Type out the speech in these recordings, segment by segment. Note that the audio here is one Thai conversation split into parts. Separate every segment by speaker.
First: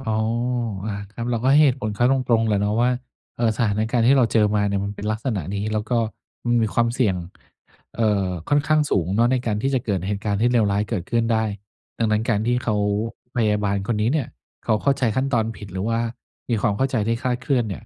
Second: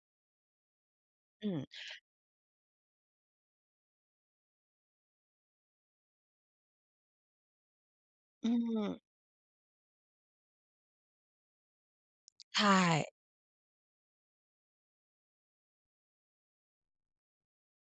Speaker 1: อ๋อ อ่า ครับ เรา
Speaker 2: อื
Speaker 1: ก็ให้
Speaker 2: ม
Speaker 1: เหตุผลเขาตรง ๆ แหละเนาะว่า เอ่อ สถานการณ์ที่เราเจอมาเนี่ยมันเป็นลักษณะนี้ แล้วก็มันมีความเสี่ยง เอ่อ
Speaker 2: อื
Speaker 1: ค่อนข้างส
Speaker 2: ม
Speaker 1: ูงเนาะในการที่จะเกิดเหตุการณ์ที่เลวร้ายเกิดขึ้นได้ ดังนั้น การที่
Speaker 2: ใช
Speaker 1: เขา
Speaker 2: ่
Speaker 1: พยาบาลคนนี้เนี่ยเขาเข้าใจขั้นตอนผิด หรือว่ามีความเข้าใจที่คลาดเคลื่อนเนี่ย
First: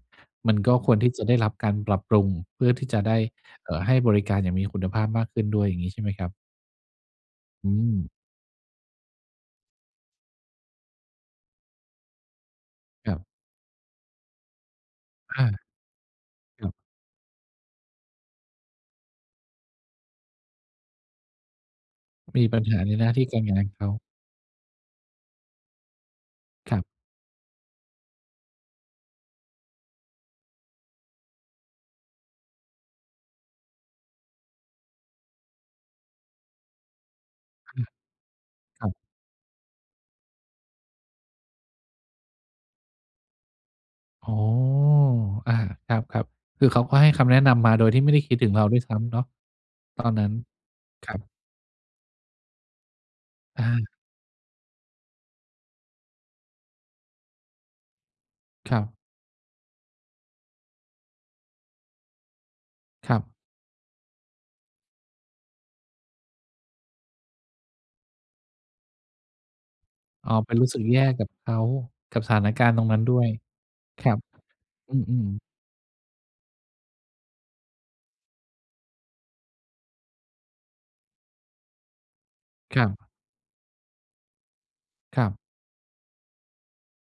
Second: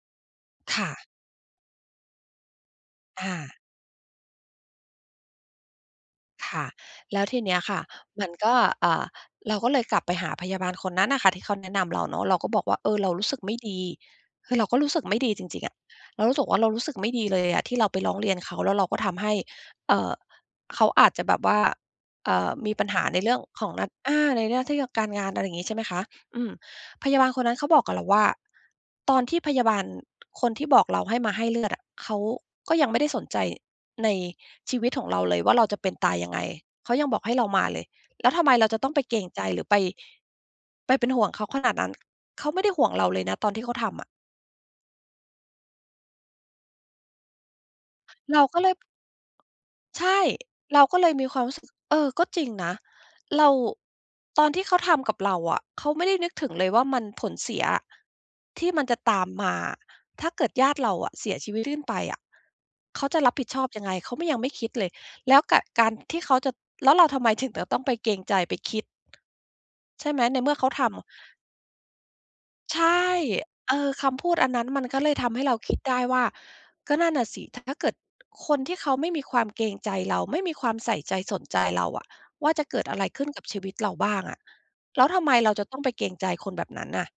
Speaker 1: มันก็
Speaker 2: ค่
Speaker 1: คว
Speaker 2: ะ
Speaker 1: รที่จะได้รับการปรับปรุง เพื่อที่จะได้
Speaker 2: อา
Speaker 1: เอ่อ ให้บริการอย่างมีคุณภาพมากขึ้นด้วย อย่างงี้ใช่ไหมครับ?
Speaker 2: ค่ะ แล้วทีเนี้ย
Speaker 1: อ
Speaker 2: ค่ะ
Speaker 1: ืม
Speaker 2: มันก็ อ่า เราก็เลยกลับไปหาพยาบาลคนนั้นอะค่ะ ที่เขาแนะนำเราเนาะ เราก็บอกว่า "เออ เร
Speaker 1: ค
Speaker 2: า
Speaker 1: รับ
Speaker 2: รู้สึกไม่ดี" คือเราก็รู้สึกไม่ดี
Speaker 1: อ
Speaker 2: จ
Speaker 1: า
Speaker 2: ริง ๆ อะ เรารู้สึกว่า
Speaker 1: ค
Speaker 2: เร
Speaker 1: รั
Speaker 2: า
Speaker 1: บ
Speaker 2: รู้สึกไม่ดีเลยอะที่เรา ไปร้องเรียนเขา แล้วเราก็ทำให้ เอ่อ เขาอาจจะแบบว่า เอ่
Speaker 1: มี
Speaker 2: อ
Speaker 1: ปัญ
Speaker 2: มี
Speaker 1: หา
Speaker 2: ปัญ
Speaker 1: ใน
Speaker 2: หา
Speaker 1: หน้า
Speaker 2: ใน
Speaker 1: ที่
Speaker 2: เรื่
Speaker 1: ก
Speaker 2: อ
Speaker 1: า
Speaker 2: ง
Speaker 1: รงา
Speaker 2: ข
Speaker 1: น
Speaker 2: อง
Speaker 1: เ
Speaker 2: น
Speaker 1: ข
Speaker 2: ัด
Speaker 1: า
Speaker 2: อ่า ในเรื่องที่กะ การงาน อะไรงี้ ใช่ไหมคะ อืม
Speaker 1: ครับ
Speaker 2: พยาบาลคนนั้นเขาบอกกับเราว่า "ตอนที่พยาบาลคนที่บอกเราให้มาให้เลือดอะ เขาก็ยังไม่ได้สนใจในชีวิตของเราเลยว่า เราจะเป็นตายยังไง เขายังบอกให้เรา มาเลย แล้วทำไมเราจะ
Speaker 1: ค
Speaker 2: ต
Speaker 1: รั
Speaker 2: ้อง
Speaker 1: บ
Speaker 2: ไปเกรงใจ หรือไป ไปเป็นห่วงเขาขนาดนั้น เขาไม่ได้ห่วงเราเลยนะตอนที่เขาทำอะ"
Speaker 1: อ๋อ อ่า ครับ ๆ คือเขาก็ให้คำแนะนำมาโดยที่ไม่ได้คิ
Speaker 2: เ
Speaker 1: ด
Speaker 2: รา
Speaker 1: ถึง
Speaker 2: ก็
Speaker 1: เร
Speaker 2: เ
Speaker 1: า
Speaker 2: ลย
Speaker 1: ด้วยซ้ำเนาะ ต
Speaker 2: ใช
Speaker 1: อน
Speaker 2: ่
Speaker 1: นั้น
Speaker 2: เราก็เล
Speaker 1: ค
Speaker 2: ย
Speaker 1: รั
Speaker 2: มี
Speaker 1: บ
Speaker 2: ความรู้สึก เออ ก็จริงนะ เรา
Speaker 1: อา
Speaker 2: ตอนที่เขาทำกับเราอะ เขาไม่ได้นึกถึงเลยว่า มัน ผลเสียอะ ที่
Speaker 1: คร
Speaker 2: มันจะ
Speaker 1: ับ
Speaker 2: ตามมาอะ ถ้าเกิดญาติเราอะเสียชีวิตลื่นไปอะ เขา
Speaker 1: ค
Speaker 2: จ
Speaker 1: ร
Speaker 2: ะ
Speaker 1: ั
Speaker 2: ร
Speaker 1: บ
Speaker 2: ับผิดชอบยังไง เขา ม ยังไม่คิดเลย แล้วกะ การที่เขาจะ แล้วเราทำไมถึงจะต้องไปเกรงใจ ไปคิด ใช่ไหม
Speaker 1: อ๋อ
Speaker 2: ในเ
Speaker 1: ไ
Speaker 2: ม
Speaker 1: ป
Speaker 2: ื่อ
Speaker 1: ร
Speaker 2: เข
Speaker 1: ู
Speaker 2: า
Speaker 1: ้สึ
Speaker 2: ท
Speaker 1: กแย
Speaker 2: ำ
Speaker 1: ่กับเขา กับสถานการณ
Speaker 2: ใ
Speaker 1: ์
Speaker 2: ช
Speaker 1: ตร
Speaker 2: ่
Speaker 1: งนั้นด้วย
Speaker 2: เออ
Speaker 1: ค
Speaker 2: ค
Speaker 1: รับ
Speaker 2: ำพูดอันนั้นมัน
Speaker 1: อ
Speaker 2: ก็เลย
Speaker 1: ื
Speaker 2: ท
Speaker 1: อ
Speaker 2: ำให
Speaker 1: ๆ
Speaker 2: ้เราคิดได้ว่า ก็นั่นน่ะสิ ถะ ถ้าเกิดคนที่เขาไม่มีความเกรงใจเรา ไม่มีความใส่ใจสนใจเราอะว่า จะเก
Speaker 1: ค
Speaker 2: ิ
Speaker 1: ร
Speaker 2: ด
Speaker 1: ั
Speaker 2: อะ
Speaker 1: บ
Speaker 2: ไรขึ้นกับชีวิตเราบ้างอะ แล้วท
Speaker 1: ค
Speaker 2: ำ
Speaker 1: รั
Speaker 2: ไม
Speaker 1: บ
Speaker 2: เราจะต้องไปเกรงใจคนแบบนั้นน่ะ